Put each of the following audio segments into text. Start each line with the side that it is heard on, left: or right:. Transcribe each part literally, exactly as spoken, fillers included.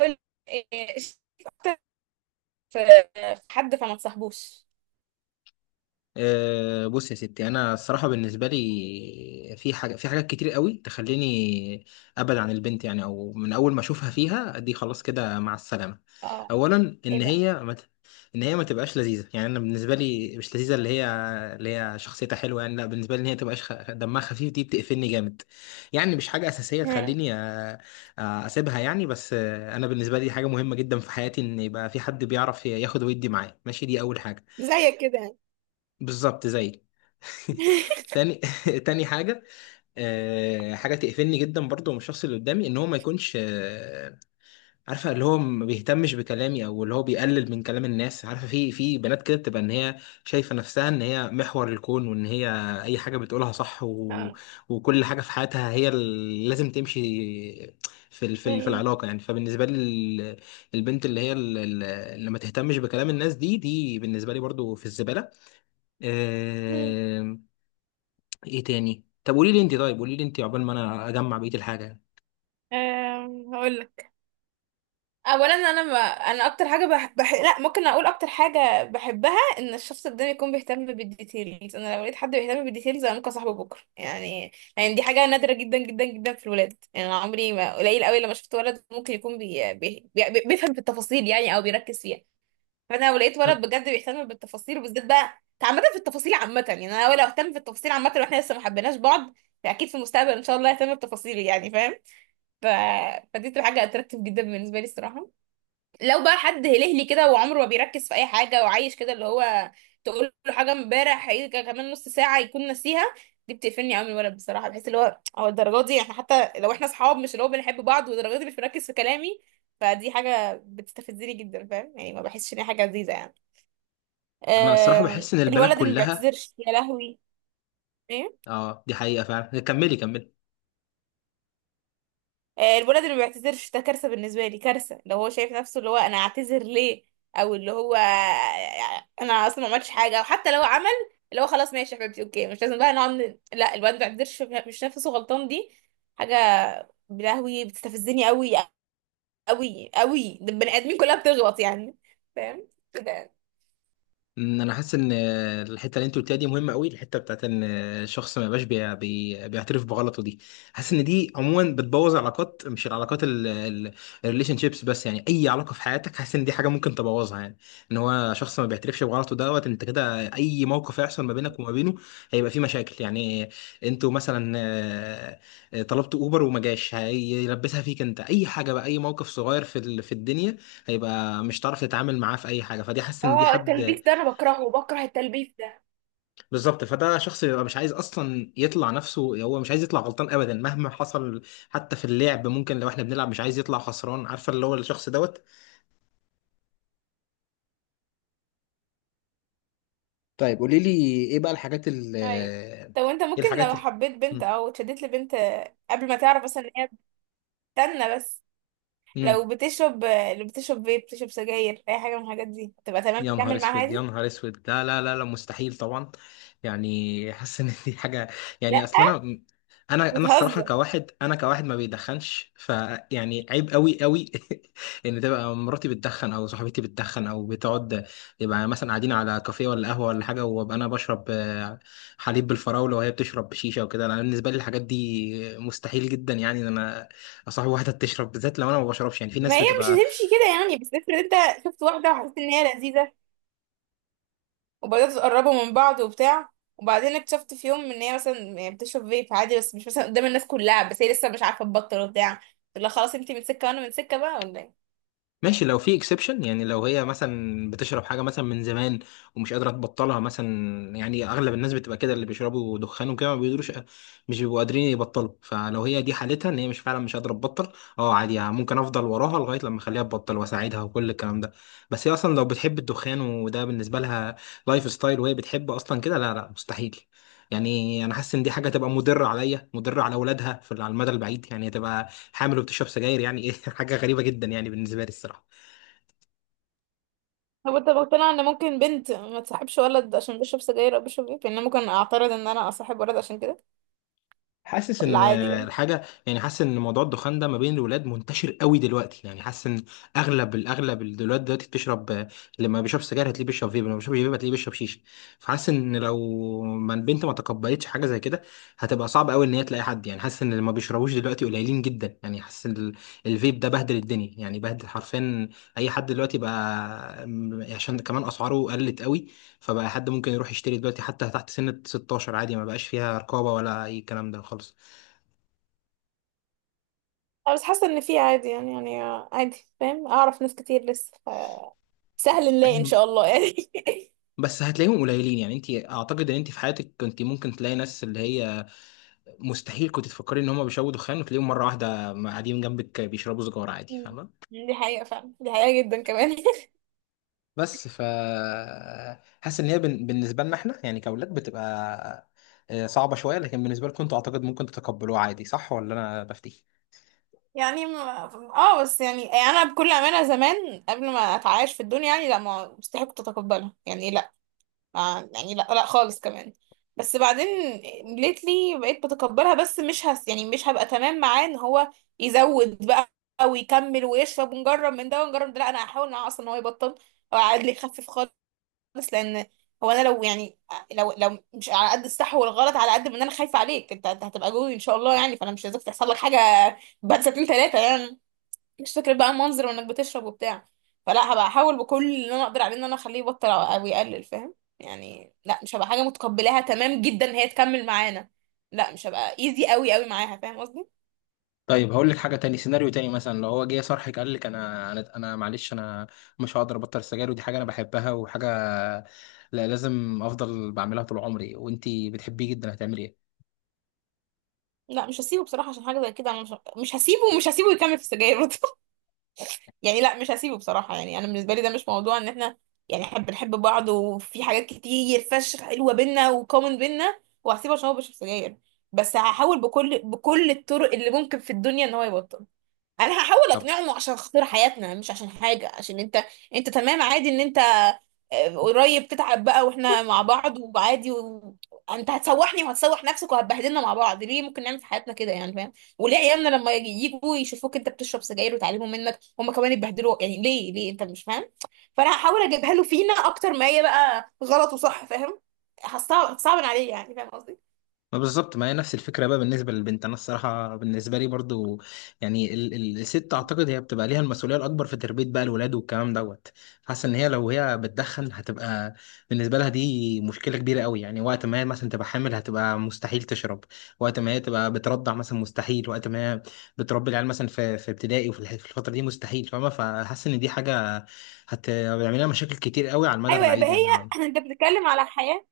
right: كل إيه، شايف أكتر في في حد فما تصاحبوش.
left: أه بص يا ستي انا الصراحه بالنسبه لي في حاجه في حاجات كتير قوي تخليني ابعد عن البنت يعني، او من اول ما اشوفها فيها دي خلاص كده مع السلامه.
right: اه.
left: اولا
right: ايه
left: ان
right: بقى؟
left: هي ما ت- ان هي ما تبقاش لذيذه، يعني انا بالنسبه لي مش لذيذه. اللي هي اللي هي شخصيتها حلوه، يعني لا بالنسبه لي ان هي تبقاش خ... دمها خفيف دي بتقفلني جامد. يعني مش حاجه اساسيه
right: مم.
left: تخليني أ... أ- اسيبها يعني. بس آه، انا بالنسبه لي حاجه مهمه جدا في حياتي، ان يبقى في حد بيعرف ياخد ويدي معايا، ماشي، دي اول حاجه.
right: زيك كده يعني.
left: بالظبط زيك. تاني تاني حاجة، آه، حاجة تقفلني جدا برضو من الشخص اللي قدامي، ان هو ما يكونش، آه، عارفة، اللي هو ما بيهتمش بكلامي، او اللي هو بيقلل من كلام الناس. عارفة، في في بنات كده بتبقى ان هي شايفة نفسها ان هي محور الكون، وان هي اي حاجة بتقولها صح و...
right: اه،
left: وكل حاجة في حياتها هي اللي لازم تمشي في ال... في ال... في
right: ايوه.
left: العلاقة يعني. فبالنسبة لي ال- البنت اللي هي ال- ال- اللي ما تهتمش بكلام الناس، دي دي بالنسبة لي برضو في الزبالة.
right: مم.
left: آه، ايه تاني؟ طب قولي لي انت، طيب قولي لي انت عقبال ما انا اجمع بقيه الحاجه يعني.
right: آم، هقول لك. اولا انا ما انا اكتر حاجه بح... بح... لا، ممكن اقول اكتر حاجه بحبها ان الشخص قدامي يكون بيهتم بالديتيلز. انا لو لقيت حد بيهتم بالديتيلز انا ممكن اصاحبه بكره يعني. يعني دي حاجه نادره جدا جدا جدا في الولاد يعني، انا عمري ما قليل قوي لما شفت ولد ممكن يكون بي... بي... بي... بيفهم في التفاصيل يعني، او بيركز فيها. فانا لو لقيت ولد بجد بيهتم بالتفاصيل، وبالذات بقى عامه في التفاصيل عامه يعني، انا لو اهتم في التفاصيل عامه واحنا لسه ما حبيناش بعض، فاكيد في المستقبل ان شاء الله اهتم بتفاصيلي يعني، فاهم؟ ف... فدي تبقى حاجه اتراكتيف جدا بالنسبه لي الصراحه. لو بقى حد هلهلي كده وعمره ما بيركز في اي حاجه وعايش كده اللي هو تقول له حاجه امبارح هيجي كمان نص ساعه يكون ناسيها، دي بتقفلني قوي من الولد بصراحه. بحس اللي هو هو الدرجات دي، احنا حتى لو احنا اصحاب، مش اللي هو بنحب بعض، والدرجات دي مش مركز في كلامي، فدي حاجه بتستفزني جدا فاهم؟ يعني ما بحسش ان هي حاجه لذيذه يعني.
left: انا الصراحه
right: آه،
left: بحس ان البنات
right: الولد اللي ما
left: كلها.
right: بيعتذرش يا لهوي. ايه.
left: اه، دي حقيقه فعلا، كملي كملي.
right: آه، الولد اللي ما بيعتذرش ده كارثه بالنسبه لي، كارثه. لو هو شايف نفسه اللي هو انا اعتذر ليه، او اللي هو انا اصلا ما عملتش حاجه، او حتى لو عمل اللي هو خلاص ماشي يا حبيبتي اوكي مش لازم بقى نقعد ن- لا، الولد ما بيعتذرش مش شايف نفسه غلطان، دي حاجه يا لهوي بتستفزني قوي قوي قوي. ده البني ادمين كلها بتغلط يعني، فاهم كده؟
left: أمم، انا حاسس ان الحته اللي انت قلتيها دي مهمه قوي، الحته بتاعت ان الشخص ما يبقاش بي- بي- بيعترف بغلطه دي. حاسس ان دي عموما بتبوظ علاقات، مش العلاقات الريليشن شيبس بس، يعني اي علاقه في حياتك حاسس ان دي حاجه ممكن تبوظها يعني. ان هو شخص ما بيعترفش بغلطه دوت انت كده، اي موقف هيحصل ما بينك وما بينه هيبقى فيه مشاكل يعني. انتوا مثلا آه، آه، طلبت اوبر وما جاش هيلبسها فيك انت، اي حاجه بقى، اي موقف صغير في ال- في الدنيا هيبقى، مش هتعرف تتعامل معاه في اي حاجه. فدي حاسس ان دي
right: اه،
left: حد.
right: التلبيس ده انا بكرهه، بكره التلبيس ده.
left: بالظبط، فده شخص بيبقى مش عايز اصلا يطلع نفسه، هو مش عايز يطلع غلطان ابدا مهما حصل. حتى في اللعب ممكن لو احنا بنلعب مش عايز يطلع خسران، عارفه اللي هو الشخص دوت. طيب قولي لي ايه بقى الحاجات اللي،
right: اي، طب وانت
left: ايه
right: ممكن
left: الحاجات
right: لو
left: اللي.
right: حبيت بنت
left: مم.
right: او اتشدت لبنت قبل ما تعرف مثلا ان هي بتستنى بس،
left: مم.
right: لو بتشرب لو بتشرب فيب، بتشرب سجاير، اي حاجه من الحاجات دي تبقى تمام
left: يا نهار
right: تكمل معاها
left: اسود، يا
right: عادي؟
left: نهار اسود، لا لا لا لا مستحيل طبعا. يعني حاسس ان دي حاجه،
right: لا،
left: يعني اصلا انا انا انا الصراحه
right: بتهزر.
left: كواحد، انا كواحد ما بيدخنش، فيعني عيب قوي قوي. ان تبقى مراتي بتدخن، او صاحبتي بتدخن، او بتقعد يبقى مثلا قاعدين على كافيه ولا قهوه ولا حاجه، وابقى انا بشرب آه، حليب بالفراوله وهي بتشرب بشيشه وكده. انا بالنسبه لي الحاجات دي مستحيل جدا، يعني ان انا اصاحب واحده بتشرب، بالذات لو انا ما بشربش. يعني في
right: ما
left: ناس
right: هي مش
left: بتبقى،
right: هتمشي كده يعني، بس افرض انت شفت واحده وحسيت ان هي لذيذه، وبدات تقربوا من بعض وبتاع، وبعدين اكتشفت في يوم ان هي مثلا يعني بتشرب فيب عادي بس مش مثلا قدام الناس كلها، بس هي لسه مش عارفه تبطل وبتاع، تقول لها خلاص انت من سكه وانا من سكه بقى ولا إيه؟
left: ماشي لو في اكسبشن، يعني لو هي مثلا بتشرب حاجه مثلا من زمان ومش قادره تبطلها مثلا. يعني اغلب الناس بتبقى كده، اللي بيشربوا دخان وكده ما بيقدروش، مش بيبقوا قادرين يبطلوا. فلو هي دي حالتها ان هي مش، فعلا مش قادره تبطل، اه عادي يعني ممكن افضل وراها لغايه لما اخليها تبطل واساعدها وكل الكلام ده. بس هي اصلا لو بتحب الدخان وده بالنسبه لها لايف ستايل وهي بتحب اصلا كده، لا لا مستحيل. يعني انا حاسس ان دي حاجه تبقى مضره عليا، مضره على اولادها، في على المدى البعيد يعني تبقى حامل وبتشرب سجاير يعني ايه؟ حاجه غريبه جدا يعني بالنسبه لي الصراحه.
right: هو انت مقتنع ان ممكن بنت ما تصاحبش ولد عشان بيشرب سجاير او بيشرب فيب؟ يعني انا ممكن اعترض ان انا اصاحب ولد عشان كده
left: حاسس
right: ولا
left: ان
right: عادي بقى؟
left: الحاجه، يعني حاسس ان موضوع الدخان ده ما بين الولاد منتشر قوي دلوقتي، يعني حاسس ان اغلب الاغلب الولاد دلوقتي بتشرب، لما بيشرب سجاير هتلاقيه بيشرب فيب، لما بيشرب فيب هتلاقيه بيشرب شيشه. فحاسس ان لو ما البنت ما تقبلتش حاجه زي كده هتبقى صعب قوي ان هي تلاقي حد، يعني حاسس ان اللي ما بيشربوش دلوقتي قليلين جدا. يعني حاسس ال- الفيب ده بهدل الدنيا، يعني بهدل حرفيا اي حد دلوقتي بقى، عشان كمان اسعاره قلت قوي. فبقى حد ممكن يروح يشتري دلوقتي حتى تحت سن ستاشر عادي، ما بقاش فيها رقابة ولا أي كلام ده خالص.
right: أنا بس حاسه ان في عادي يعني يعني عادي فاهم، اعرف ناس كتير لسه ف- سهل نلاقي ان شاء الله يعني.
left: بس هتلاقيهم قليلين يعني. انت اعتقد ان انت في حياتك كنت ممكن تلاقي ناس اللي هي مستحيل كنت تفكري ان هم بيشربوا دخان، وتلاقيهم مرة واحدة قاعدين جنبك بيشربوا سجارة عادي، فاهمة.
right: دي حقيقه فعلا، دي حقيقه جدا كمان.
left: بس ف حاسس ان هي بن- بالنسبة لنا احنا يعني كأولاد بتبقى آه، صعبة شوية، لكن بالنسبة لكم انتوا اعتقد ممكن تتقبلوها عادي، صح ولا انا بفتي؟
right: يعني ما... اه بس يعني انا بكل امانه زمان قبل ما اتعايش في الدنيا يعني لا، ما مستحيل كنت اتقبلها يعني لا. آه يعني لا لا خالص كمان. بس بعدين ليتلي بقيت بتقبلها، بس مش هس يعني مش هبقى تمام معاه ان هو يزود بقى ويكمل ويشرب ونجرب من ده ونجرب من ده. لا، انا هحاول معاه اصلا ان هو يبطل او عادي يخفف خالص. لان هو انا لو يعني لو لو مش على قد الصح والغلط، على قد ما انا خايفه عليك انت. أنت هتبقى جوي ان شاء الله يعني، فانا مش عايزاك تحصل لك حاجه بعد سنتين ثلاثه يعني. مش فكرة بقى المنظر وانك بتشرب وبتاع، فلا، هبقى احاول بكل اللي انا اقدر عليه ان انا اخليه يبطل او أو يقلل فاهم؟ يعني لا مش هبقى حاجة متقبلاها تمام جدا إن هي تكمل معانا، لا مش هبقى ايزي قوي قوي معاها، فاهم قصدي؟
left: طيب هقول لك حاجه تاني، سيناريو تاني مثلا لو هو جه صرحك قال لك انا انا انا معلش انا مش هقدر ابطل السجاير، ودي حاجه انا بحبها وحاجه لا لازم افضل بعملها طول عمري، وانتي بتحبيه جدا، هتعملي ايه؟
right: لا مش هسيبه بصراحة، عشان حاجة زي كده انا مش مش هسيبه، ومش هسيبه يكمل في السجاير برضه. يعني لا مش هسيبه بصراحة، يعني انا بالنسبة لي ده مش موضوع. ان احنا يعني احنا بنحب بعض وفي حاجات كتير فشخ حلوة بينا وكومن بينا وهسيبه عشان هو بيشرب سجاير؟ بس هحاول بكل بكل الطرق اللي ممكن في الدنيا ان هو يبطل. انا هحاول اقنعهم عشان خاطر حياتنا، مش عشان حاجه، عشان انت. انت تمام عادي ان انت آه، قريب تتعب بقى واحنا مع بعض وعادي و... انت هتسوحني وهتسوح نفسك وهتبهدلنا مع بعض ليه؟ ممكن نعمل في حياتنا كده يعني، فاهم؟ وليه عيالنا لما يجي- يجوا يشوفوك انت بتشرب سجاير وتعلموا منك هم كمان يتبهدلوا يعني، ليه ليه انت مش فاهم؟ فانا هحاول اجيبها له فينا اكتر، ما هي بقى غلط وصح فاهم؟ هتصعب هتصعب عليه يعني، فاهم قصدي؟
left: ما بالظبط، ما هي نفس الفكره بقى بالنسبه للبنت. انا الصراحه بالنسبه لي برضو يعني ال ال الست اعتقد هي بتبقى ليها المسؤوليه الاكبر في تربيه بقى الولاد والكلام دوت. حاسه ان هي لو هي بتدخن هتبقى بالنسبه لها دي مشكله كبيره قوي، يعني وقت ما هي مثلا تبقى حامل هتبقى مستحيل تشرب، وقت ما هي تبقى بترضع مثلا مستحيل، وقت ما هي بتربي العيال مثلا في في ابتدائي وفي الح- في الفتره دي مستحيل، فاهمه؟ فحاسس ان دي حاجه هت- هتعمل لها مشاكل كتير قوي على المدى
right: ايوه،
left: البعيد
right: يبقى هي
left: يعني.
right: انت بتتكلم على حياه.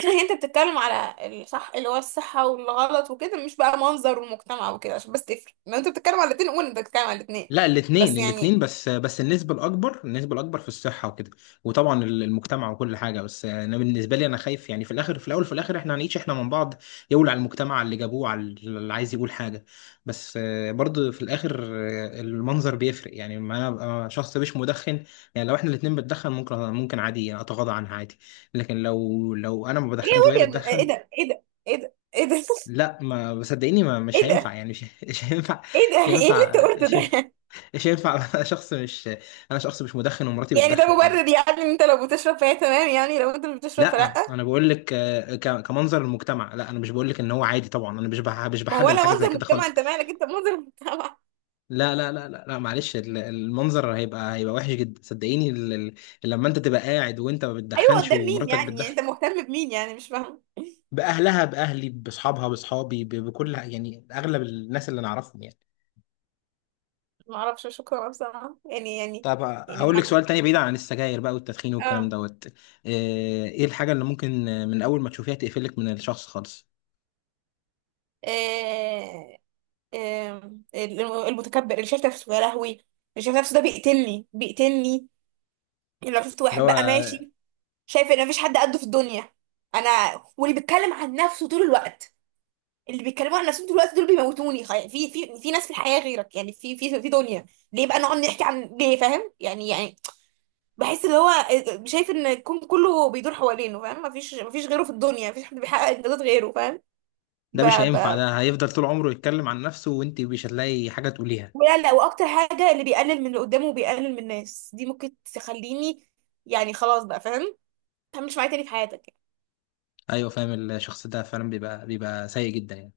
right: انت بتتكلم على الصح اللي هو الصحة والغلط وكده، مش بقى منظر المجتمع وكده، عشان بس تفرق، لو انت بتتكلم على الاتنين قول انت بتتكلم على الاتنين
left: لا
right: بس
left: الاثنين،
right: يعني.
left: الاثنين بس، بس النسبة الأكبر، النسبة الأكبر في الصحة وكده، وطبعا ال- المجتمع وكل حاجة. بس أنا بالنسبة لي أنا خايف، يعني في الآخر، في الأول في الآخر إحنا هنعيش إحنا من بعض. يقول على المجتمع، على اللي جابوه، على اللي عايز يقول حاجة. بس آه، برضه في الآخر آه، المنظر بيفرق، يعني ما أنا أبقى شخص مش مدخن. يعني لو إحنا الاتنين بنتدخن ممكن، ممكن عادي أتغاضى عنها عادي، لكن لو لو أنا ما
right: ايه،
left: بدخنش وهي
right: قول يا ابني، ايه
left: بتدخن،
right: ده، ايه ده، ايه ده، ايه ده.
left: لا ما صدقيني ما مش
right: ايه
left: هينفع
right: ده،
left: يعني، مش مش هينفع.
right: ايه ده،
left: مش
right: ايه اللي انت
left: هينفع
right: قلته
left: مش
right: ده؟
left: مش هينفع. انا شخص مش انا شخص مش مدخن ومراتي
right: يعني ده
left: بتدخن
right: مبرر
left: يعني.
right: يعني، ان انت لو بتشرب فهي تمام، يعني لو انت مش بتشرب فلا؟
left: لا انا بقول لك، آه، ك- كمنظر المجتمع، لا انا مش بقول لك ان هو عادي طبعا، انا مش بح- مش
right: ما هو
left: بحلل
right: ولا
left: حاجه زي
right: منظر
left: كده
right: مجتمع،
left: خالص.
right: انت مالك انت منظر المجتمع.
left: لا لا لا لا، لا معلش ال- المنظر هيبقى، هيبقى وحش جدا صدقيني. ال- ال- لما انت تبقى قاعد وانت ما
right: ايوه
left: بتدخنش
right: قدام مين
left: ومراتك
right: يعني؟ يعني
left: بتدخن.
right: انت مهتم بمين يعني؟ مش فاهم.
left: باهلها، باهلي، باصحابها، باصحابي، ب- بكل يعني اغلب الناس اللي نعرفهم يعني.
right: ما اعرفش شكرا بصراحة يعني يعني،
left: طب
right: يعني ما
left: هقول لك
right: اعرف.
left: سؤال تاني بعيد عن السجاير بقى والتدخين والكلام
right: اه.
left: دوت. آه، ايه الحاجة اللي ممكن من اول ما تشوفيها تقفلك من الشخص خالص؟
right: آه. آم، المتكبر اللي شايف نفسه يا لهوي، اللي شايف نفسه ده بيقتلني بيقتلني. يعني لو شفت
left: اللي
right: واحد
left: هو
right: بقى ماشي شايف ان مفيش حد قده في الدنيا، انا، واللي بيتكلم عن نفسه طول الوقت، اللي بيتكلموا عن نفسهم طول الوقت دول بيموتوني. خي- في في في ناس في الحياة غيرك يعني، في في في دنيا، ليه بقى نقعد نحكي عن ليه؟ فاهم يعني، يعني بحس اللي هو آه، آه، شايف ان الكون كله بيدور حوالينه فاهم، مفيش مفيش غيره في الدنيا، مفيش حد بيحقق انجازات غيره فاهم؟
left: ده مش هينفع، ده هيفضل طول عمره يتكلم عن نفسه وانت مش هتلاقي حاجة تقوليها.
right: ولا لا، واكتر حاجه اللي بيقلل من اللي قدامه وبيقلل من الناس دي ممكن تخليني يعني خلاص بقى فاهم، ما تعملش معايا تاني في حياتك يعني.
left: ايوه فاهم، الشخص ده فعلا بيبقى، بيبقى سيء جدا يعني.